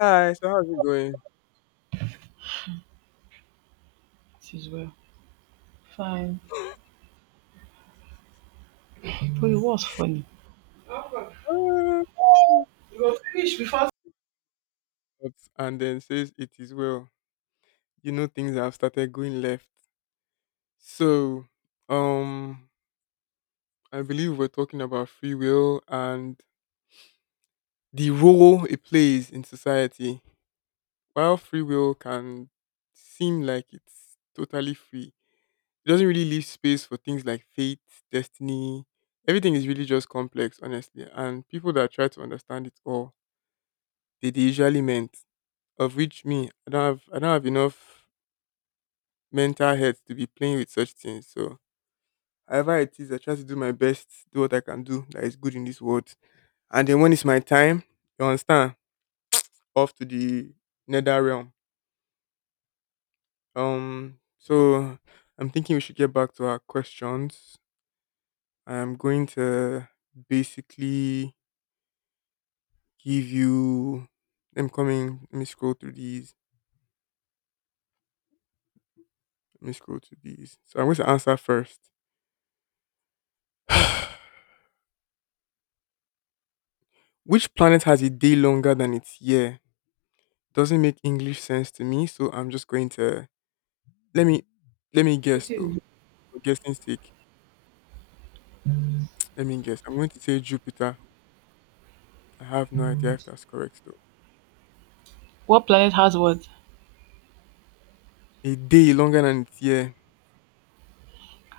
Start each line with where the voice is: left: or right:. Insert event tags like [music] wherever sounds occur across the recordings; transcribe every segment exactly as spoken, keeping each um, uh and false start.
left: Hi, so how's it going?
right: It is well. Fine. But it was funny.
left: "Ah, but- and then says it is well. You know things have started going left. So, um, I believe we're talking about free will and the role it plays in society. While free will can seem like it's totally free, it doesn't really leave space for things like fate, destiny. Everything is really just complex, honestly. And people that try to understand it all, they, they usually meant. Of which me, I don't have I don't have enough mental health to be playing with such things. So however it is, I try to do my best, do what I can do that is good in this world. And then when it's my time, you understand, off to the nether realm. Um so I'm thinking we should get back to our questions. I'm going to basically give you, I'm coming, let me scroll through these. Let me scroll through these. So I'm going to answer first. Which planet has a day longer than its year? Doesn't make English sense to me, so I'm just going to, let me let me guess
right: What is
left: though.
right: it?
left: For guessing sake, let me guess. I'm going to say Jupiter. I have no idea if that's correct though.
right: What planet has what?
left: A day longer than its year.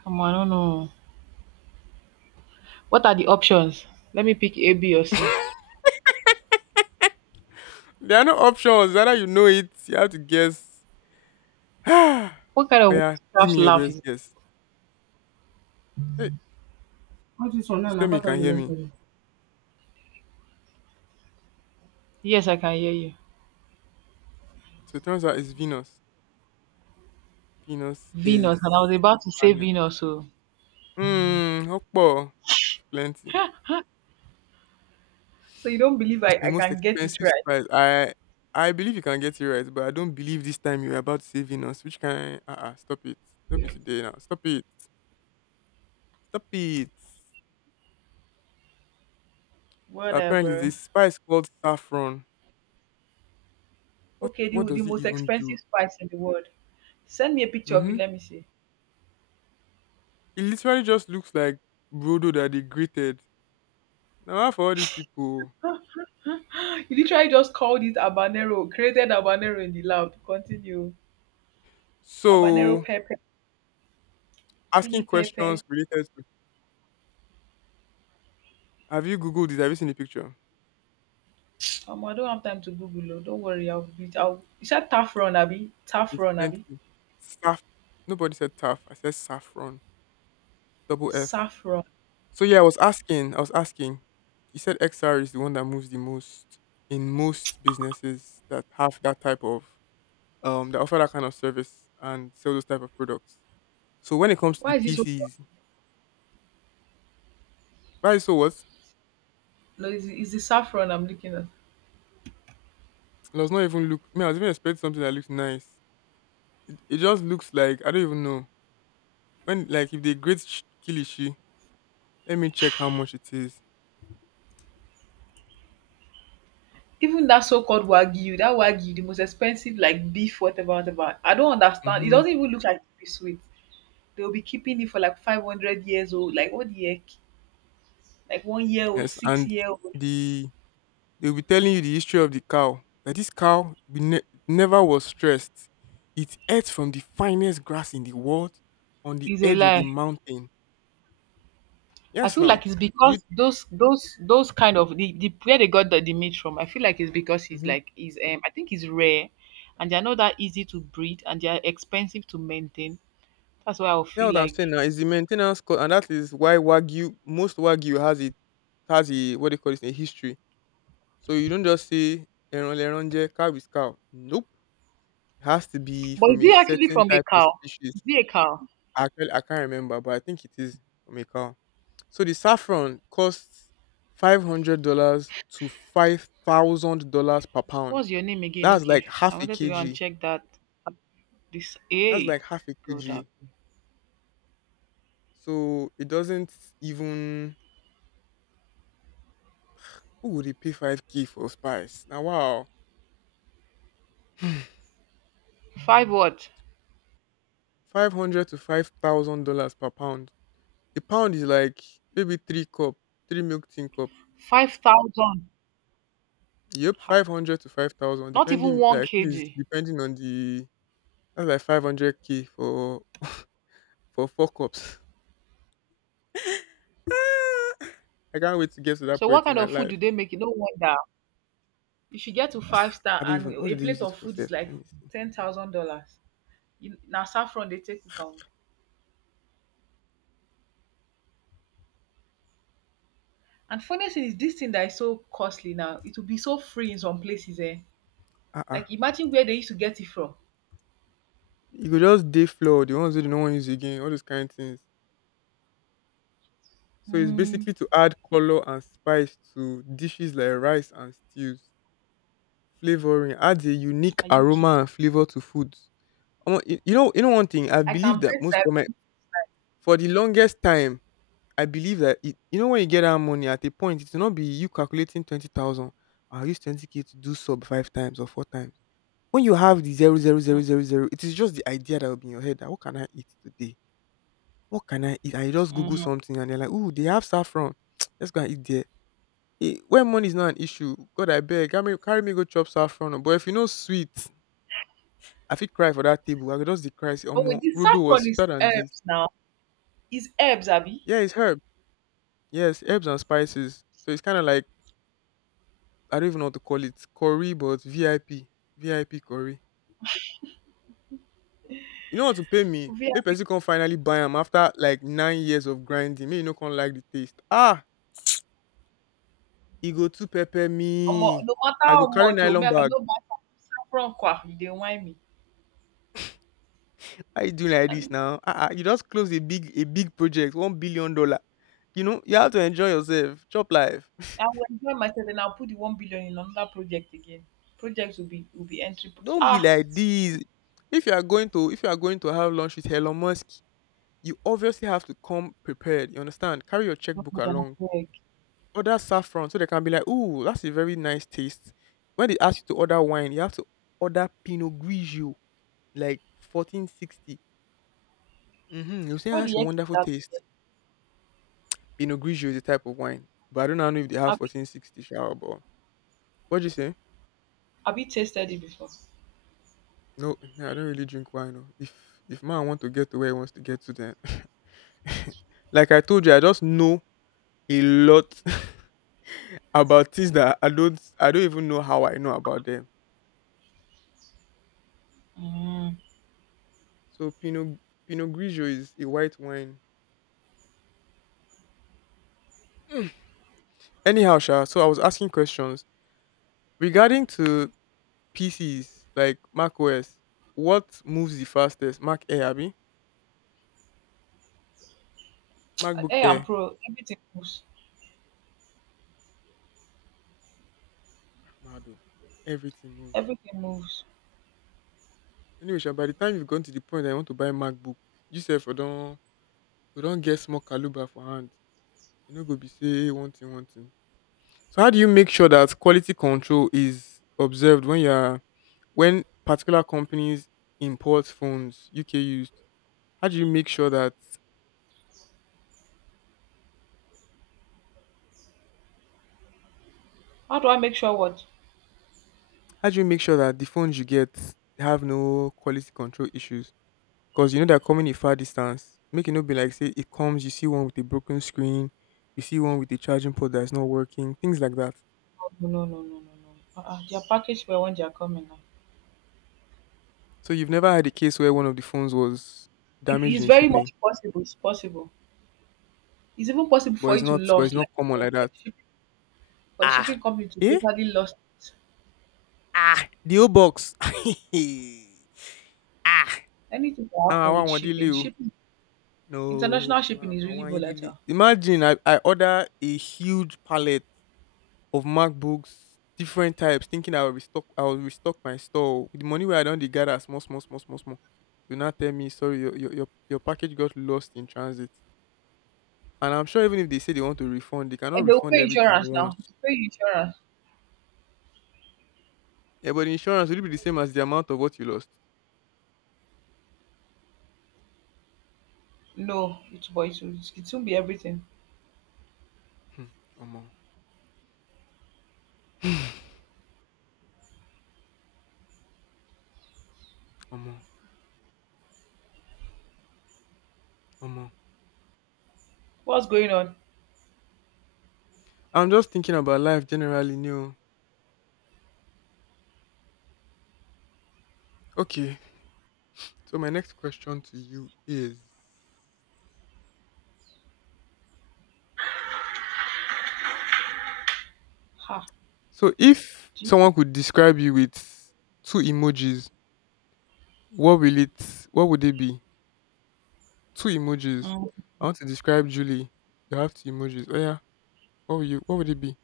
right: Come on, I don't know. What are the options? Let me pick A, B, or C.
left: There are no options. Either you know it, you have to guess. [sighs] Oh,
right: What kind of
left: yeah, give
right: witchcraft
left: me your
right: laugh
left: best
right: is
left: guess. Hey,
right: Not this one now,
left: please tell
right: na
left: me you
right: part of
left: can
right: the
left: hear me.
right: recording. Yes, I can hear you.
left: So it turns out it's Venus. Venus is
right: Venus, and I was about
left: the
right: to say
left: planet.
right: Venus, so.
left: Hmm, Okpo. It's plenty.
right: So you don't believe I,
left: The
right: I
left: most
right: can get it
left: expensive
right: right?
left: spice. I I believe you can get it right, but I don't believe this time you're about saving us, which can, uh-uh, stop it. Don't be today now. Stop it. Stop it. So apparently
right: Whatever.
left: this spice called saffron. What
right: Okay,
left: what
right: the, the
left: does it
right: most
left: even do?
right: expensive spice in the world. Send me a picture of
left: Mm-hmm.
right: it, let me see.
left: It literally just looks like brodo that they grated. Now how for all these people.
right: [laughs] You literally just called it habanero, created habanero in the lab. Continue. Habanero
left: So
right: pepper.
left: asking
right: Chili
left: questions
right: pepper.
left: related to, have you Googled it? Have you seen the picture?
right: Omo, I don't have time to Google oh. Don't worry, I'll be I'll Is that saffron, Abby?
left: It's
right: Saffron, Abby.
left: plenty. Saff. Nobody said tough. I said saffron. Double F.
right: Saffron.
left: So yeah, I was asking, I was asking. You said X R is the one that moves the most in most businesses that have that type of, um that offer that kind of service and sell those type of products. So when it comes to the
right: Why is it so
left: P Cs, why, so what?
right: No, it's the it's the saffron I'm looking at.
left: It does not even look. I mean, I was even expecting something that looks nice. It just looks like, I don't even know, when, like, if they grade sh- Kilishi. Let me check how much it is.
right: Even that so-called wagyu, that wagyu, the most expensive like beef, whatever, whatever. I don't understand. It
left: Mm-hmm.
right: doesn't even look like it is sweet. They'll be keeping it for like five hundred years old. Like what the heck? Like one year old,
left: Yes,
right: six
left: and
right: year old.
left: the they'll be telling you the history of the cow. That this cow be ne- never was stressed. It ate from the finest grass in the world on the
right: Is a
left: edge of a
right: lie.
left: mountain.
right: I
left: Yes,
right: feel
left: now.
right: like it's
left: You,
right: because those those those kind of the, the where they got the, the meat from. I feel like it's because he's
left: mm-hmm.
right: like he's um I think he's rare, and they're not that easy to breed, and they're expensive to maintain. That's why I will
left: That's
right: feel
left: what I'm saying
right: like.
left: now. It's the maintenance cost, and that is why Wagyu, most Wagyu, has it, has a, what they call it, a history. So you don't just say Leron Leron cow is cow. Nope. It has to be
right: But is
left: from a
right: he actually
left: certain
right: from a
left: type of
right: cow? Is
left: species.
right: he a cow?
left: Actually, I can't remember, but I think it is from a cow. So the saffron costs five hundred dollars to five thousand dollars per pound.
right: What's your name again?
left: That's like
right: Okay,
left: half
right: I
left: a
right: wanted to go and
left: kg.
right: check that. This
left: That's
right: a
left: like half a
right: good
left: kg.
right: up.
left: So it doesn't even, who would he pay five K for spice? Now wow. [sighs]
right: Five what?
left: Five hundred to five thousand dollars per pound. A pound is like maybe three cup, three milk tin cup.
right: Five thousand.
left: Yep,
right: Ha.
left: five hundred to five thousand,
right: Not even
left: depending,
right: one
left: like I think it's
right: kg.
left: depending on the, that's like five hundred K for for four cups. [laughs] [laughs] Ah, I can't wait to get to that
right: So what
left: point in
right: kind
left: my
right: of food do
left: life.
right: they make? No wonder. If you get to five
left: Ah, I
right: star
left: don't
right: and
left: even. What
right: a
left: did they use
right: plate
left: it
right: of
left: for,
right: food
left: Seth?
right: is like
left: Let me see.
right: ten thousand dollars, na saffron they take cook am. And funny thing is this thing that is so costly now, it will be so free in some places eh?
left: Ah, uh-uh.
right: Like imagine where they used to get it from.
left: You could [laughs] just day floor the ones that no one use again, all those kind of things. So it's
right: Hmm,
left: basically to add color and spice to dishes like rice and stews. Flavoring adds a unique
right: are you kidding?
left: aroma and flavor to foods. Omo, You you know, you know one thing. I
right: I can
left: believe that
right: bet
left: most, for my,
right: that
left: for the longest time, I believe that it, you know, when you get that money at a point, it will not be you calculating twenty thousand. I'll use twenty k to do sub five times or four times. When you have the zero zero zero zero zero, it is just the idea that will be in your head that, "What can I eat today? What can I eat?" And you just Google
right: um
left: something and you're like, "Ooh, they have saffron. [tsk] Let's go and eat there." Eh, when money is not an issue, God, I beg, carry me carry me go chop saffron oo. But if you know sweet, I feel cry for that table. I go just dey cry say,
right: but with
left: "Omo,
right: this
left: Rudo was
right: saffron is
left: sweeter than this."
right: herbs now, is herbs abi.
left: Yeah, it's herb. Yes, herbs and spices. So it's kinda like, I don't even know what to call it. Curry but V I P. V I P curry. You know want to pay me?
right: V I
left: Make
right: P.
left: person come finally buy am after like nine years of grinding. Make you no come like the taste. Ah! E go too pepper
right: Omo,
left: me.
right: no matter
left: I
right: how
left: go carry
right: much oh, me
left: nylon
right: I
left: bag.
right: cannot buy saffron kwa, you dey whine
left: How you doing like this
right: me.
left: now? Ah ah! You just close a big a big project, one billion dollar. You know you have to enjoy yourself, chop life.
right: I will enjoy myself and I'll put the one billion in another project again. Projects will be will be entry.
left: [laughs]
right: Pro-
left: Don't be
right: Ah,
left: like this. If you are going to if you are going to have lunch with Elon Musk, you obviously have to come prepared. You understand? Carry your
right: God,
left: checkbook
right: I
left: along.
right: beg.
left: Order saffron so they can be like, "Ooh, that's a very nice taste." When they ask you to order wine, you have to order Pinot Grigio, like fourteen sixty. Mhm, you say, "Ah,
right: What
left: that's
right: the
left: a
right: heck is
left: wonderful
right: that?
left: taste." Pinot Grigio is a type of wine, but I don't know if they have
right: Have you,
left: fourteen sixty sha, but what did you say?
right: have you tasted it before?
left: No, me, I don't really drink wine oh. If if man want to get to where he wants to get to, then [laughs] like I told you, I just know a lot [laughs] about things that I don't I don't even know how I know about them.
right: Mm.
left: So Pinot Pinot Grigio is a white wine. Anyhow, sha, so I was asking questions regarding to P Cs like Mac O S. What moves the fastest? Mac Air, abi? MacBook
right: Hey, I'm
left: Air.
right: pro. Everything moves.
left: Mado. Everything moves.
right: Everything moves.
left: Anyway, sha, by the time you've gone to the point that you want to buy MacBook, you say for do don don't get small caliber for hand. You know, go be say one thing one thing. So how do you make sure that quality control is observed when you are when particular companies import phones U K used? How do you make sure that
right: How do I make sure what?
left: How do you make sure that the phones you get have no quality control issues? Because you know they're coming a far distance. Make it not be like say it comes, you see one with a broken screen, you see one with a charging port that's not working, things like that.
right: Oh, No, no, no, no, no, no. Uh-uh. They are packaged well when they are coming now.
left: So you've never had a case where one of the phones was
right: If
left: damaged
right: it's
left: in
right: very
left: shipping,
right: much possible, it's possible. It's even possible
left: but
right: for
left: it's
right: you to
left: not, but
right: lose,
left: it's not
right: like
left: common
right: you know,
left: like
right: for,
left: that.
right: the shipping, for the
left: Ah,
right: shipping company to
left: eh?
right: totally lose it.
left: Ah, the old box. [laughs] Ah, ah,
right: Anything can
left: I
right: happen with
left: want one delay.
right: shipping.
left: O.
right: Shipping International
left: No,
right: shipping
left: ma'am,
right: is
left: mama,
right: really
left: one delay.
right: volatile.
left: Imagine I, I order a huge pallet of MacBooks, different types, thinking I will restock I will restock my store. With the money where I don dey gather small, small, small, small, small, dey will now tell me sorry, your your your your package got lost in transit. And I'm sure even if they say they want to refund, they cannot
right: And they will
left: refund
right: pay
left: everything
right: insurance now.
left: once.
right: They pay you insurance.
left: Yeah, but the insurance will be the same as the amount of what you lost?
right: No, it but it will it won't be everything.
left: Hmm, omo, [sighs] omo, omo.
right: What's going on?
left: I'm just thinking about life generally new. Okay, so my next question to you is,
right: Ha.
left: so if
right: Jesus.
left: someone could describe you with two emojis, What will it what would it be? two emojis.
right: Mm.
left: I want to describe Julie. You have two emojis. Oh, yeah. what will you what would it be?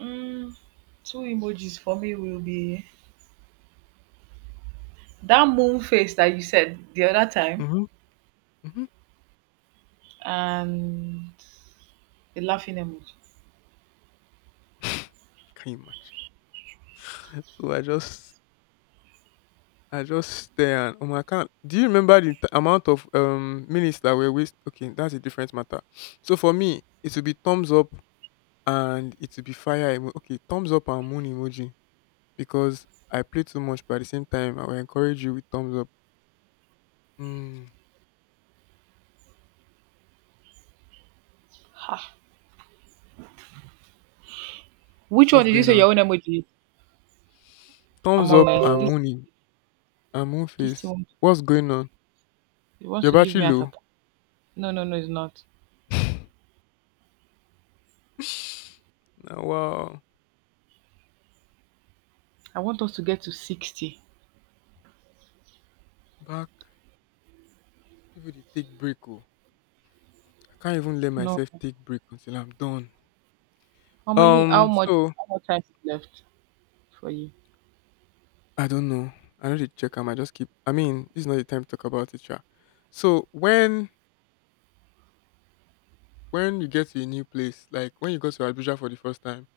right: Mm, two emojis for me will be that moon face that you said the other time
left: Mhm, mhm.
right: and the laughing emoji.
left: [laughs] Can you imagine? So I just I just stare and, um, I can't, do you remember the t amount of, um, minutes that were waste? Okay, that's a different matter. So for me, it would be thumbs up and it would be fire emo okay, thumbs up and moon emoji, because I play too much, but at the same time, I will encourage you with thumbs up. Mm,
right: Ha. Which one
left: what's
right: did you
left: going
right: say
left: on?
right: your own emoji? Is?
left: Thumbs
right: Omo
left: up
right: man,
left: and
right: this
left: moon e I'm
right: this thing
left: Moonface.
right: wants-
left: What's going on?
right: it
left: Your
right: wants to give
left: battery
right: me a
left: low?
right: tap. No, no, no, it's not.
left: [laughs] Now, wow.
right: I want us to get to sixty.
left: Back, people they take break. Oh. I can't even let
right: No.
left: myself take break until I'm done.
right: How many? How
left: Um,
right: much?
left: so
right: How much time is left for you?
left: I don't know. I know they check. I might just keep. I mean, this is not the time to talk about it, yeah. So when when you get to a new place, like when you go to Abuja for the first time,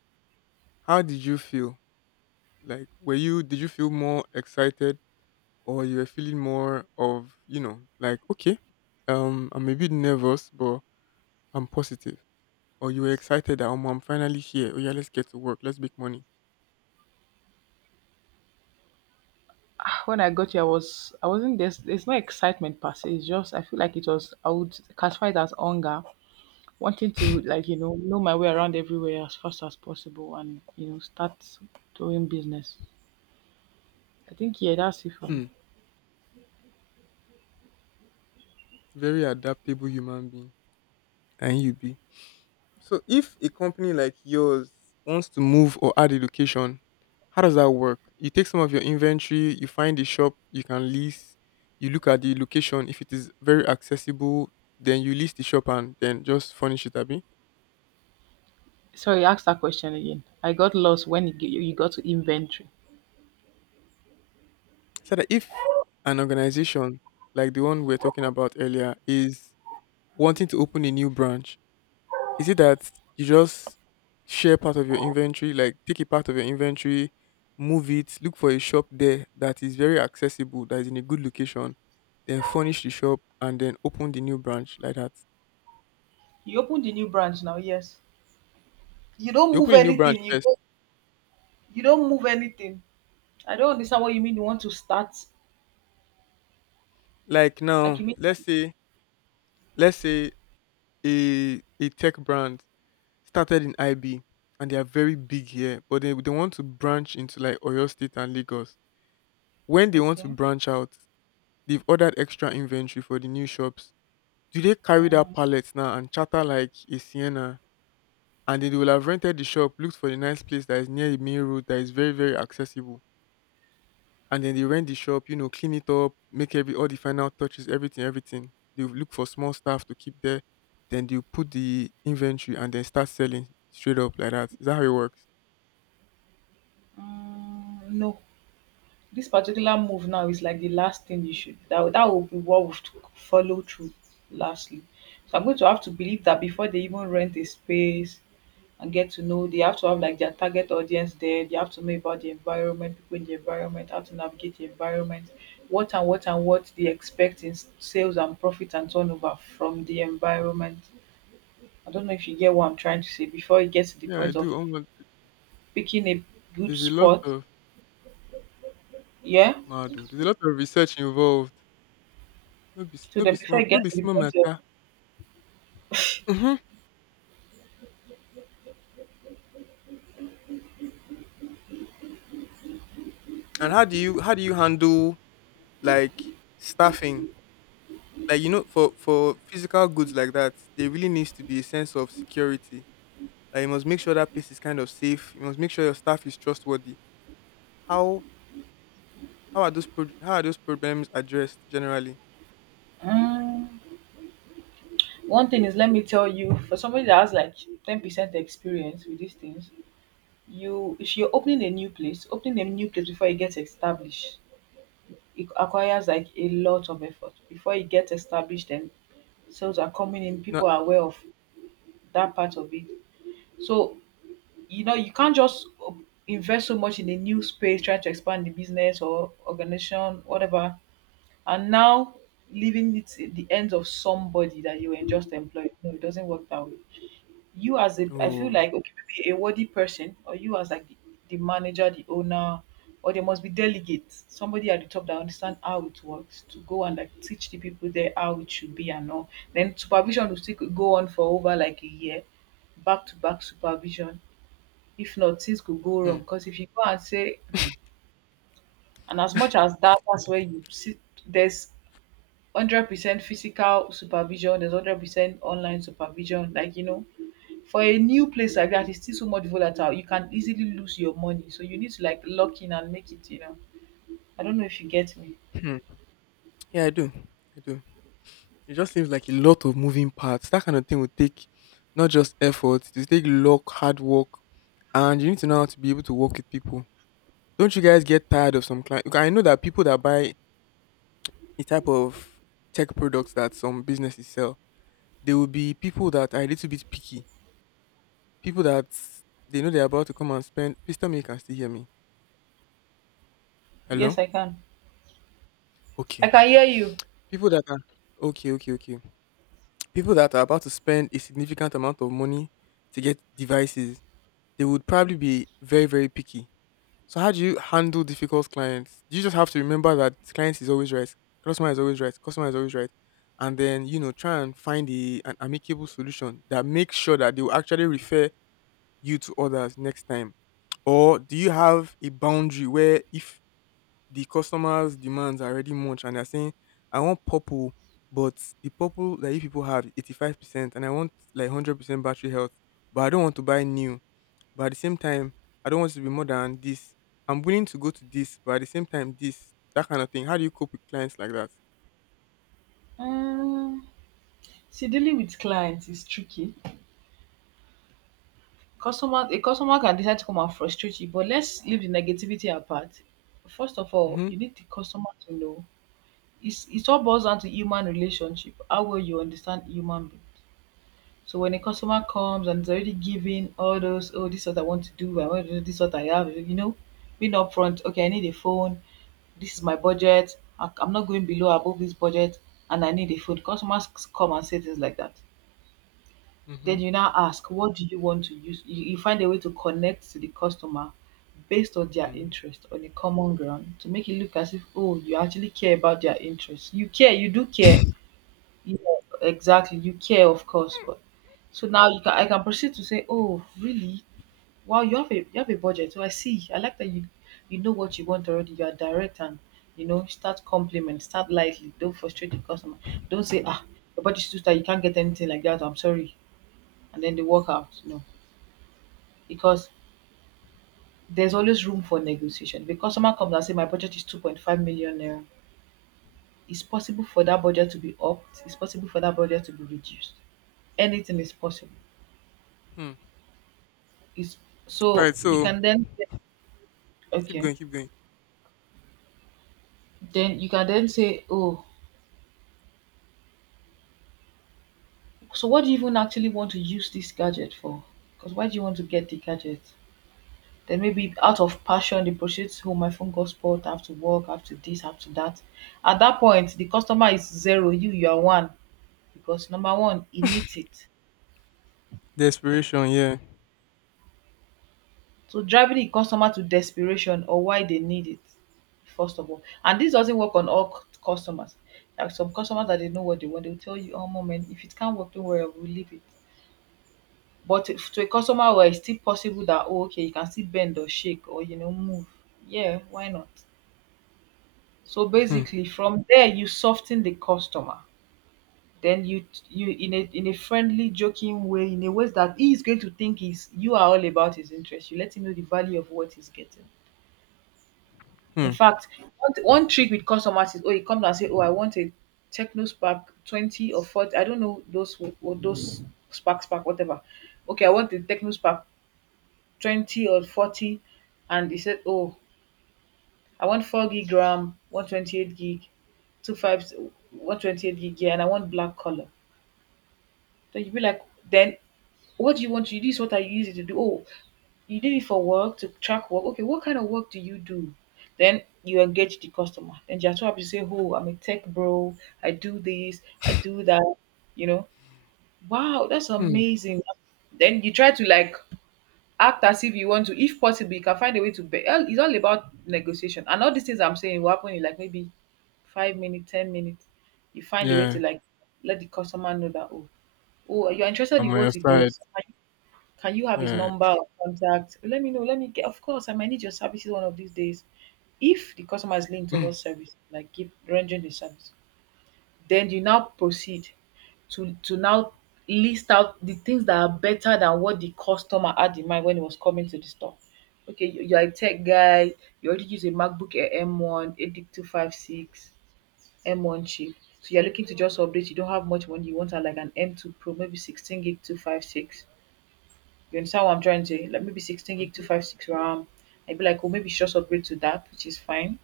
left: how did you feel? Like, were you did you feel more excited, or you were feeling more of you know, like okay, um, I'm a bit nervous, but I'm positive. Or you were excited that "Omo, I'm finally here. Oh yeah, let's get to work. Let's make money."
right: [sighs] Ah, when I got here, I was I wasn't there's there's no excitement per se. It's just I feel like it was I would classify it as hunger, wanting to like you know know my way around everywhere as fast as possible and you know start doing business. I think yeah, that's it for me.
left: Hmm. Very adaptable human being. And you be. So if a company like yours wants to move or add a location, how does that work? You take some of your inventory, you find a shop you can lease, you look at the location. If it is very accessible, then you lease the shop and then just furnish it, Abi.
right: Sorry, ask that question again. I got lost when it, you you got to inventory.
left: So that if an organization like the one we we're talking about earlier is wanting to open a new branch. Is it that you just share part of your inventory, like take a part of your inventory, move it, look for a shop there that is very accessible, that is in a good location, then furnish the shop and then open the new branch like that?
right: You opened the new branch now, yes. You don't
left: You
right: move
left: open a new branch
right: anything. You
left: first.
right: go, you don't move anything. I don't understand what you mean. You want to start
left: Like
right: like
left: now,
right: you mean
left: let's say let's say a a tech brand started in I B, and they are very big here, but they, they want to branch into like Oyo State and Lagos. When they want to
right: Okay.
left: branch out, they've ordered extra inventory for the new shops. Do they carry that
right: Mm,
left: pallet now and chatter like a Sienna? And then they will have rented the shop, looked for a nice place that is near the main road that is very, very accessible. And then they rent the shop, you know, clean it up, make every all the final touches, everything, everything. They will look for small staff to keep there. Then they will put the inventory and then start selling straight up like that. Is that how it works?
right: mm, no. This particular move now is like the last thing you should that that will be what would follow through lastly. So I'm going to have to believe that before they even rent a space and get to know, they have to have like their target audience there. They have to know about the environment, people in the environment, how to navigate the environment, what and what and what they expect in s- sales and profit and turnover from the environment. I don't know if you get what I'm trying to say before it gets to the
left: Yeah, I
right: point of
left: do. Almost,
right: picking a good
left: there's a lot
right: spot.
left: of
right: Yeah.
left: Madu. There's a lot of research involved. No be
right: So
left: no be
right: then before
left: small
right: it
left: no
right: gets
left: be
right: to the
left: small
right: point of
left: matter. Mm-hmm. And how do you how do you handle like staffing? Like you know, for for physical goods like that, there really needs to be a sense of security. Like you must make sure that place is kind of safe. You must make sure your staff is trustworthy. How how are those pro- how are those problems addressed generally?
right: Mm, one thing is, let me tell you, for somebody that has like ten percent experience with these things, you if you're opening a new place, opening a new place before it gets established, it acquires like a lot of effort. Before it gets established and sales are coming in,
left: No.
right: people are aware of that part of it. So, you know, you can't just op- invest so much in a new space, trying to expand the business or organization, whatever, and now leaving it at the hands of somebody that you were just employed. No, it doesn't work that way. You as a I feel
left: Oh.
right: like okay maybe a worthy person or you as like the, the manager the owner or there must be delegates somebody at the top that understand how it works to go and like teach the people there how it should be and all then supervision will still could go on for over like a year back to back supervision if not things could go wrong
left: Hmm.
right: because if you go and say "Hmm," and as much as that that's where you sit there's one hundred percent physical supervision there's one hundred percent online supervision like you know for a new place like that, it's still so much volatile. You can easily lose your money. So you need to like lock in and make it, you know. I don't know if you get me.
left: Hmm. Yeah, I do. I do. It just seems like a lot of moving parts. That kind of thing would take not just effort, it will take luck, hard work, and you need to know how to be able to work with people. Don't you guys get tired of some clients? I know that people that buy the type of tech products that some businesses sell, there will be people that are a little bit picky. People that they know they're about to come and spend. Please tell me you can still hear me.
right: Yes,
left: Hello?
right: I can. I
left: Okay.
right: can hear you.
left: People that are Okay, okay, okay. People that are about to spend a significant amount of money to get devices, they would probably be very, very picky. So how do you handle difficult clients? Do you just have to remember that client is always right, customer is always right, customer is always right, and then you know try and find a, an amicable solution that makes sure that they will actually refer you to others next time, or do you have a boundary where if the customer's demands are already much and they're saying I want purple, but the purple that you people have eighty five percent, and I want like one hundred percent battery health, but I don't want to buy new, but at the same time, I don't want it to be more than this. I'm willing to go to this, but at the same time, this, that kind of thing. How do you cope with clients like that?
right: Um, see, dealing with clients is tricky. Customer, a customer can decide to come and frustrate you, but let's leave the negativity apart. First of all,
left: Mhm,
right: you need the customer to know. It's, it all boils down to human relationship, how well you understand human being. So when a customer comes and is already giving all those, oh, this is what I want to do, I want to do this is what I have, you know, being upfront, okay, I need a phone, this is my budget, I- I'm not going below above this budget, and I need a phone. Customers come and say things like that.
left: mhm,
right: Then you now ask, what do you want to use? You, you find a way to connect to the customer based on their
left: mhm.
right: interest on a common ground to make it look as if oh you actually care about their interests you care you do care yeah, exactly you care of course but so now you can I can proceed to say, "Oh, really? Wow, you have a you have a budget. So I see. I like that you you know what you want already. You are direct and you know start compliment, start lightly. Don't frustrate the customer. Don't say ah your budget is too tight. You can't get anything like that. I'm sorry." And then they walk out. No, because there's always room for negotiation. If a customer comes and say, "My budget is two point five million naira," it's possible for that budget to be upped. It's possible for that budget to be reduced. Anything is possible.
left: Hmm.
right: It's
left: All
right: So
left: right,
right: you
left: so
right: can then say,
left: keep
right: okay.
left: going, keep going.
right: Then you can then say, oh, so what do you even actually want to use this gadget for? Because why do you want to get the gadget? Then maybe out of passion, they purchase, oh, my phone got spoiled, I have to work, I have to this, I have to that. At that point, the customer is zero, you, you are one. Because number one, he needs it.
left: Desperation, yeah.
right: So driving the customer to desperation or why they need it, first of all. And this doesn't work on all c- customers. Like some customers that they know what they want, they'll tell you, oh, moment, if it can't work, don't worry, we'll leave it. But if to a customer well, it's still possible that oh, okay, you can still bend or shake or you know move. Yeah, why not? So
left: Hmm,
right: basically, from there you soften the customer. Then you you in a in a friendly, joking way, in a way that he is going to think is you are all about his interest. You let him know the value of what he's getting. In
left: hmm,
right: fact, one, one trick with customers is, oh, he comes and say, oh, I want a Techno Spark twenty or forty. I don't know those wo- wo- those Spark Spark whatever. Okay, I want the Techno Spark twenty or forty, and he said, oh, I want four gig RAM, one twenty-eight gig, two five, one twenty eight gig, yeah, and I want black color. Then you be like, then what do you want to use? What are you using to do? Oh, you did it for work, to track work. Okay, what kind of work do you do? Then you engage the customer. Then you're too happy to say, oh, I'm a tech bro. I do this, I do that, you know. Wow, that's
left: hmm.
right: amazing. Then you try to like act as if you want to, if possible you can find a way to be all- it's all about negotiation, and all these things I'm saying will happen in like maybe five minutes, ten minutes. You find a way
left: Yeah,
right: to like let the customer know that, oh oh you're interested
left: I'm
right: in
left: on
right: what
left: your
right: he
left: side.
right: does. Can you, can you have his
left: Yeah.
right: number or contact? Let me know, let me get, of course, I might need your services one of these days. If the customer is leaning
left: [clears throat] Hmm.
right: towards service, like give rendering the service, then you now proceed to to now list out the things that are better than what the customer had in mind when he was coming to the store. Okay, you you are a tech guy, you already use a MacBook Air M one, A D I C two five six, M one chip. So you're looking to just update, you don't have much money, you want a, like an M two Pro, maybe sixteen gig two five six. You understand what I'm trying to say? Like maybe sixteen gig
left: Mhm,
right: two five six RAM. I'd be like, oh, maybe just upgrade to that, which is fine.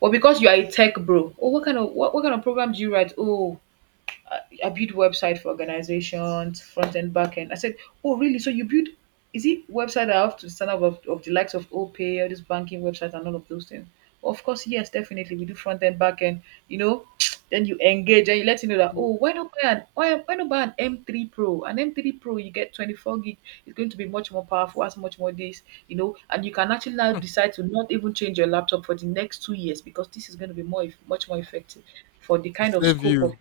right: But because you are a tech bro, oh, what kind of what, what kind of program do you write? Oh, uh, I build website for organizations, front and back end. I said, oh really? So you build? Is it website that I have to stand up of, of the likes of OPay, all these banking websites and all of those things? Of course, yes, definitely we do front end, back end. You know, [tsk] then you engage and you let you know that,
left: mhm.
right: oh, why not buy an why, why not buy an M three Pro. An M three Pro you get twenty-four gig. It's going to be much more powerful, has much more this, you know, and you can actually now decide to not even change your laptop for the next two years because this is going to be more eff- much more effective for the
left: To
right: kind of
left: serve
right: scope of.
left: you.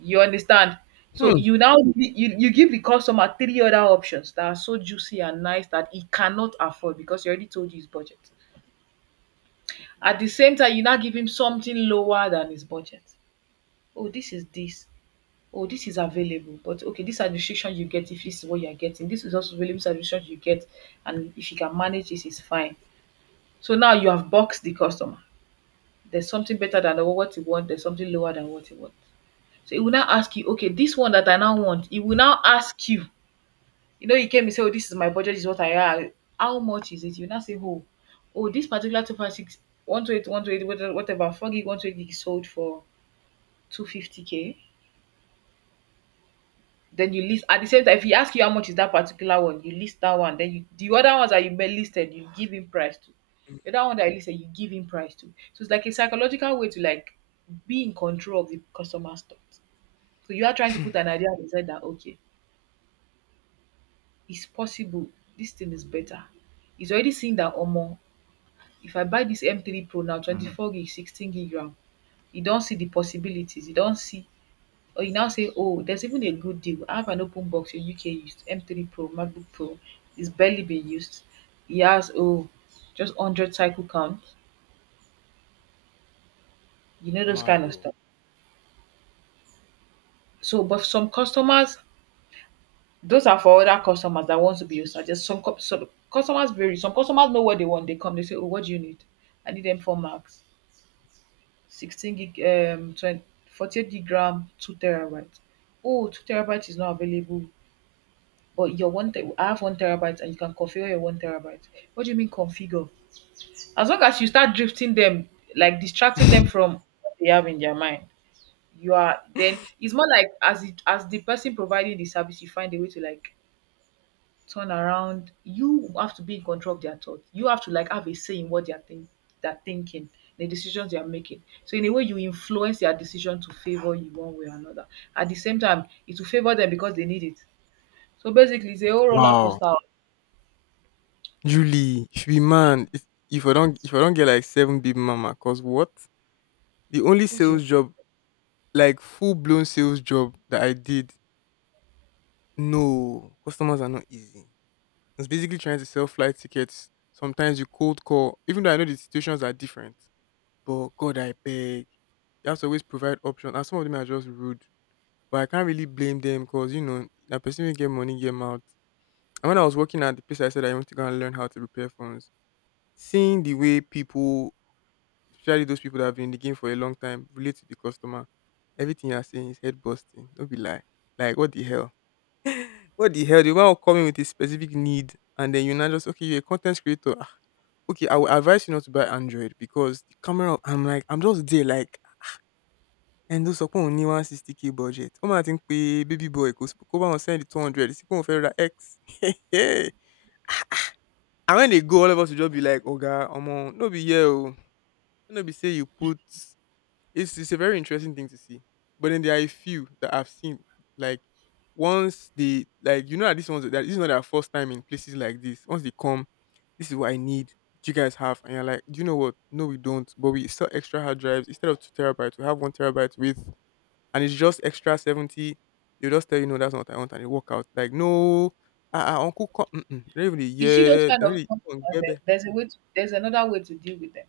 right: You understand? So
left: Hmm.
right: you now you, you give the customer three other options that are so juicy and nice that he cannot afford because you already told you his budget. At the same time, you now give him something lower than his budget. Oh, this is this. Oh, this is available. But okay, these are the restrictions you get if this is what you are getting. This is also available, these are the restrictions you get. And if you can manage this, it's fine. So now you have boxed the customer. There's something better than what you want, there's something lower than what you want. So he will now ask you, okay, this one that I now want, he will now ask you. You know, you came and say, "Oh, this is my budget, this is what I have. How much is it?" You now say, "Oh, oh, this particular two five six, one twenty-eight, one twenty-eight, whate- whatever, whatever, four gig, one twenty-eight gig sold for two fifty k" Then you list at the same time, if he asks you how much is that particular one, you list that one. Then you, the other ones that you may listed, you give him price to. The other one that I listed, you give him price to. So it's like a psychological way to like be in control of the customer's thoughts. So you are trying to put an idea inside that, okay, it's possible. This thing is better. He's already seen that, Omo, if I buy this M three Pro now, twenty four gig sixteen gig ram, you don't see the possibilities. You don't see. Or you now say, oh, there's even a good deal. I have an open box, in U K used M three Pro MacBook Pro, is barely been used. E has, oh, just one hundred cycle count, you know those kind
left: Mad
right: of
left: oh.
right: stuff. So, but some customers, those are for other customers that want to be nostalgic. Some co some customers vary. Some customers know what they want, they come, they say, "Oh, what do you need?" "I need M four Max, sixteen gig, um twen gig ram, two terabyte." "Oh, two terabyte is not available, but your one te I have one terabyte and you can configure your one terabyte." "What do you mean configure?" As long as you start drifting them, like distracting them from what they have in their mind, you are then, it's more like, as it as the person providing the service, you find a way to like turn around. You have to be in control of their thoughts. You have to like have a say in what they're think they're thinking, the decisions they are making. So in a way you influence their decision to favor you one way or another. At the same time, it will favor them because they need it. So basically it's a whole roller
left: Wow.
right: coaster. Of
left: Julie, if you should be man, if, if I don't if I don't get like seven big mama, cause what? The only
right: you
left: sales job Like, full blown sales job that I did, no, customers are not easy. I was basically trying to sell flight tickets. Sometimes you cold call, even though I know the situations are different. But God, I beg. You have to always provide options. And some of them are just rude. But I can't really blame them because, you know, that person will get money, get mouth. And when I was working at the place, I said I want to go and learn how to repair phones. Seeing the way people, especially those people that have been in the game for a long time, relate to the customer, everything you're saying is head busting. Don't be lie. Like, what the hell? What the hell? The woman will come in with a specific need, and then you now just okay, you're a content creator. Ah, okay, I will advise you not to buy Android because the camera. I'm like, I'm just there like, and those are only one sixty k budget. Oh my, I think pé baby boy go come and send the two hundred. This people fair X. [laughs] And when they go, all of us will just be like, Oga, omo, no be here. Oh. No be say you put. It's it's a very interesting thing to see. But then there are a few that I've seen like once they, like, you know that this one's that this is not their first time in places like this. Once they come, this is what I need. Do you guys have? And you're like, do you know what? No, we don't. But we sell extra hard drives instead of two terabytes. We have one terabyte with, and it's just extra seventy. They just tell you no, that's not what I want, and they walk out. Like no, uh, uh uncle, come. Mm-mm. They don't even dey
right: you see those
left: hear. They
right: kind of
left: don't even
right: customers,
left: get.
right: eh, there's a way to, there's another way to deal with them.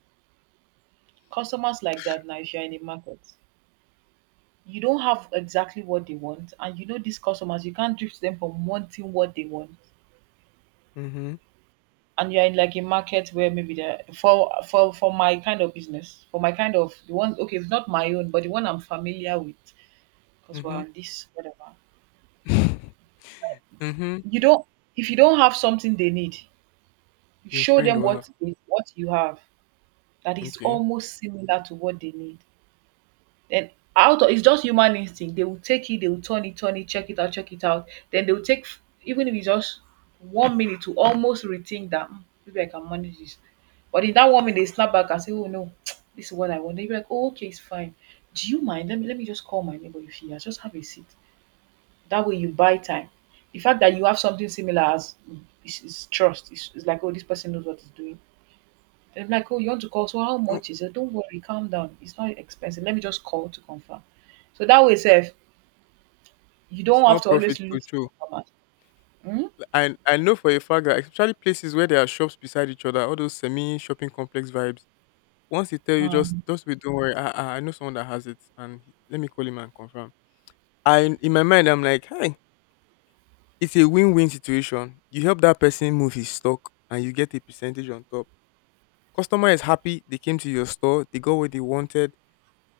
right: Customers like that now, if you're in the market, you don't have exactly what they want, and you know these customers, you can't drift them from wanting what they want,
left: Mm-hmm.
right: and you're in like a market where maybe there for for for my kind of business, for my kind of the one, okay, it's not my own, but the one I'm familiar with, because we're
left: Mm-hmm.
right: on this whatever.
left: [laughs] mm-hmm.
right: You don't If you don't have something they need,
left: Your
right: show
left: friend
right: them
left: will have.
right: what what you have that is
left: Okay.
right: almost similar to what they need. Then out of it's just human instinct. They will take it, they will turn it, turn it, check it out, check it out. Then they will take, even if it's just one minute, to almost rethink that, "Hmm, maybe I can manage this." But in that one minute they snap back and say, "Oh no, [tsk] this is what I want." Then you're like, "Oh, okay, it's fine. Do you mind? Let me let me just call my neighbor if he has. Just have a seat." That way you buy time. The fact that you have something similar as is, is trust. It's, it's like, oh, this person knows what he's doing. They'll be like, "Oh, you want to call? So how
left: No,
right: much is it?" "Don't worry, calm down. It's not expensive. Let me just call to confirm." So that way sef, you don't
left: small
right: have to
left: profits
right: always
left: go
right: lose
left: show.
right: customers. Hmm?
left: Like, I I know for a fact that especially places where there are shops beside each other, all those semi shopping complex vibes. Once they tell you just
right: Um,
left: just wait, don't worry. I I I know someone that has it, and he- let me call him and confirm. I In my mind I'm like, hey, it's a win win situation. You help that person move his stock, and you get a percentage on top. Customer is happy. They came to your store. They got what they wanted.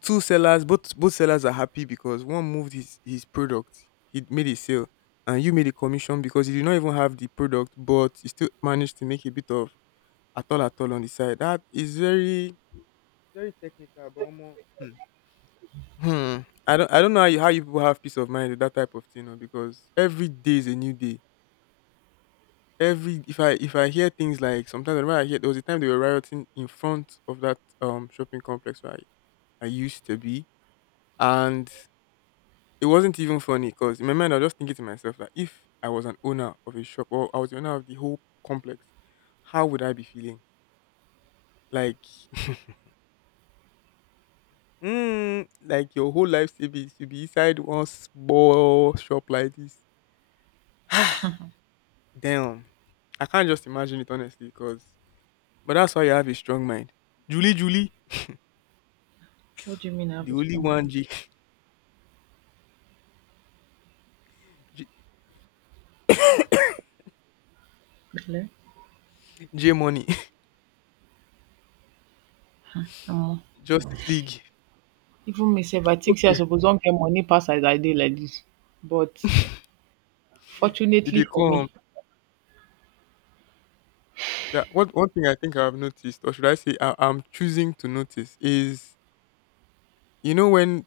left: Two sellers, both both sellers are happy because one moved his his product, he made a sale, and you made a commission because you did not even have the product, but you still managed to make a bit of at all at all on the side. That is very, very technical, but omo, hmm. Hmm, i don't i don't know how you, how you people have peace of mind with that type of thing oh, because every day is a new day. Every If i if i hear things, like sometimes I remember I hear there was a time they were rioting in front of that um shopping complex where i, I used to be, and it wasn't even funny because in my mind I was just thinking to myself that if I was an owner of a shop or I was the owner of the whole complex, how would I be feeling? Like, [laughs] mm, like your whole life should be should be inside one small shop like this. [sighs] Damn, I can't just imagine it honestly because. But that's why you have a strong mind. Julie, Julie,
right: what do you mean I have
left: the
right: a
left: only
right: strong
left: one
right: man?
left: J. [laughs] J,
right: Hello?
left: J Money.
right: Omo,
left: [laughs] Justice League.
right: even me sef, I think say I
left: Okay,
right: suppose don get money pass as I did like this. But
left: he
right: fortunately
left: they
right: for
left: come.
right: me,
left: Yeah, what one thing I think I've noticed, or should I say, I, I'm choosing to notice is, you know, when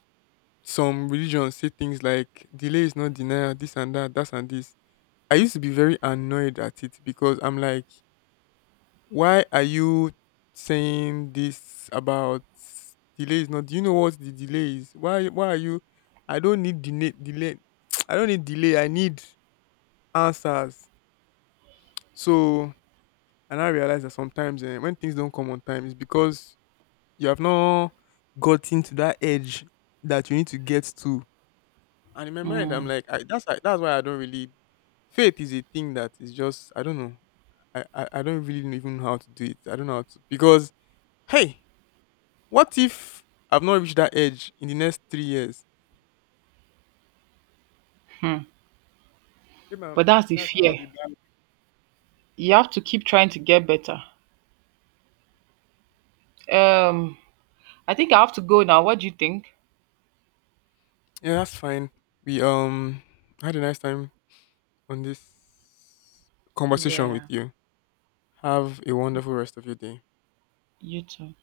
left: some religions say things like delay is not denial, this and that, that's and this. I used to be very annoyed at it because I'm like, why are you saying this about delay is not? Do you know what the delay is? Why? Why are you? I don't need delay. Delay. [tsk] I don't need delay. I need answers. So, and I realize that sometimes eh, when things don't come on time, it's because you have not gotten to that edge that you need to get to. And in my mind, I'm
right: um,
left: like, I, that's why- that's why I don't really. Faith is a thing that is just I don't know. I, I I don't really even know how to do it. I don't know how to because hey, what if I've not reached that edge in the next three years?
right: hmm,
left: Maybe I
right: but that's the
left: That's how I'll
right: fear.
left: be back.
right: You have to keep trying to get better. Um, I think I have to go now. What do you think?
left: Yeah, that's fine. We um had a nice time on this conversation with
right: Yeah,
left: you. Have a wonderful rest of your day.
right: you too.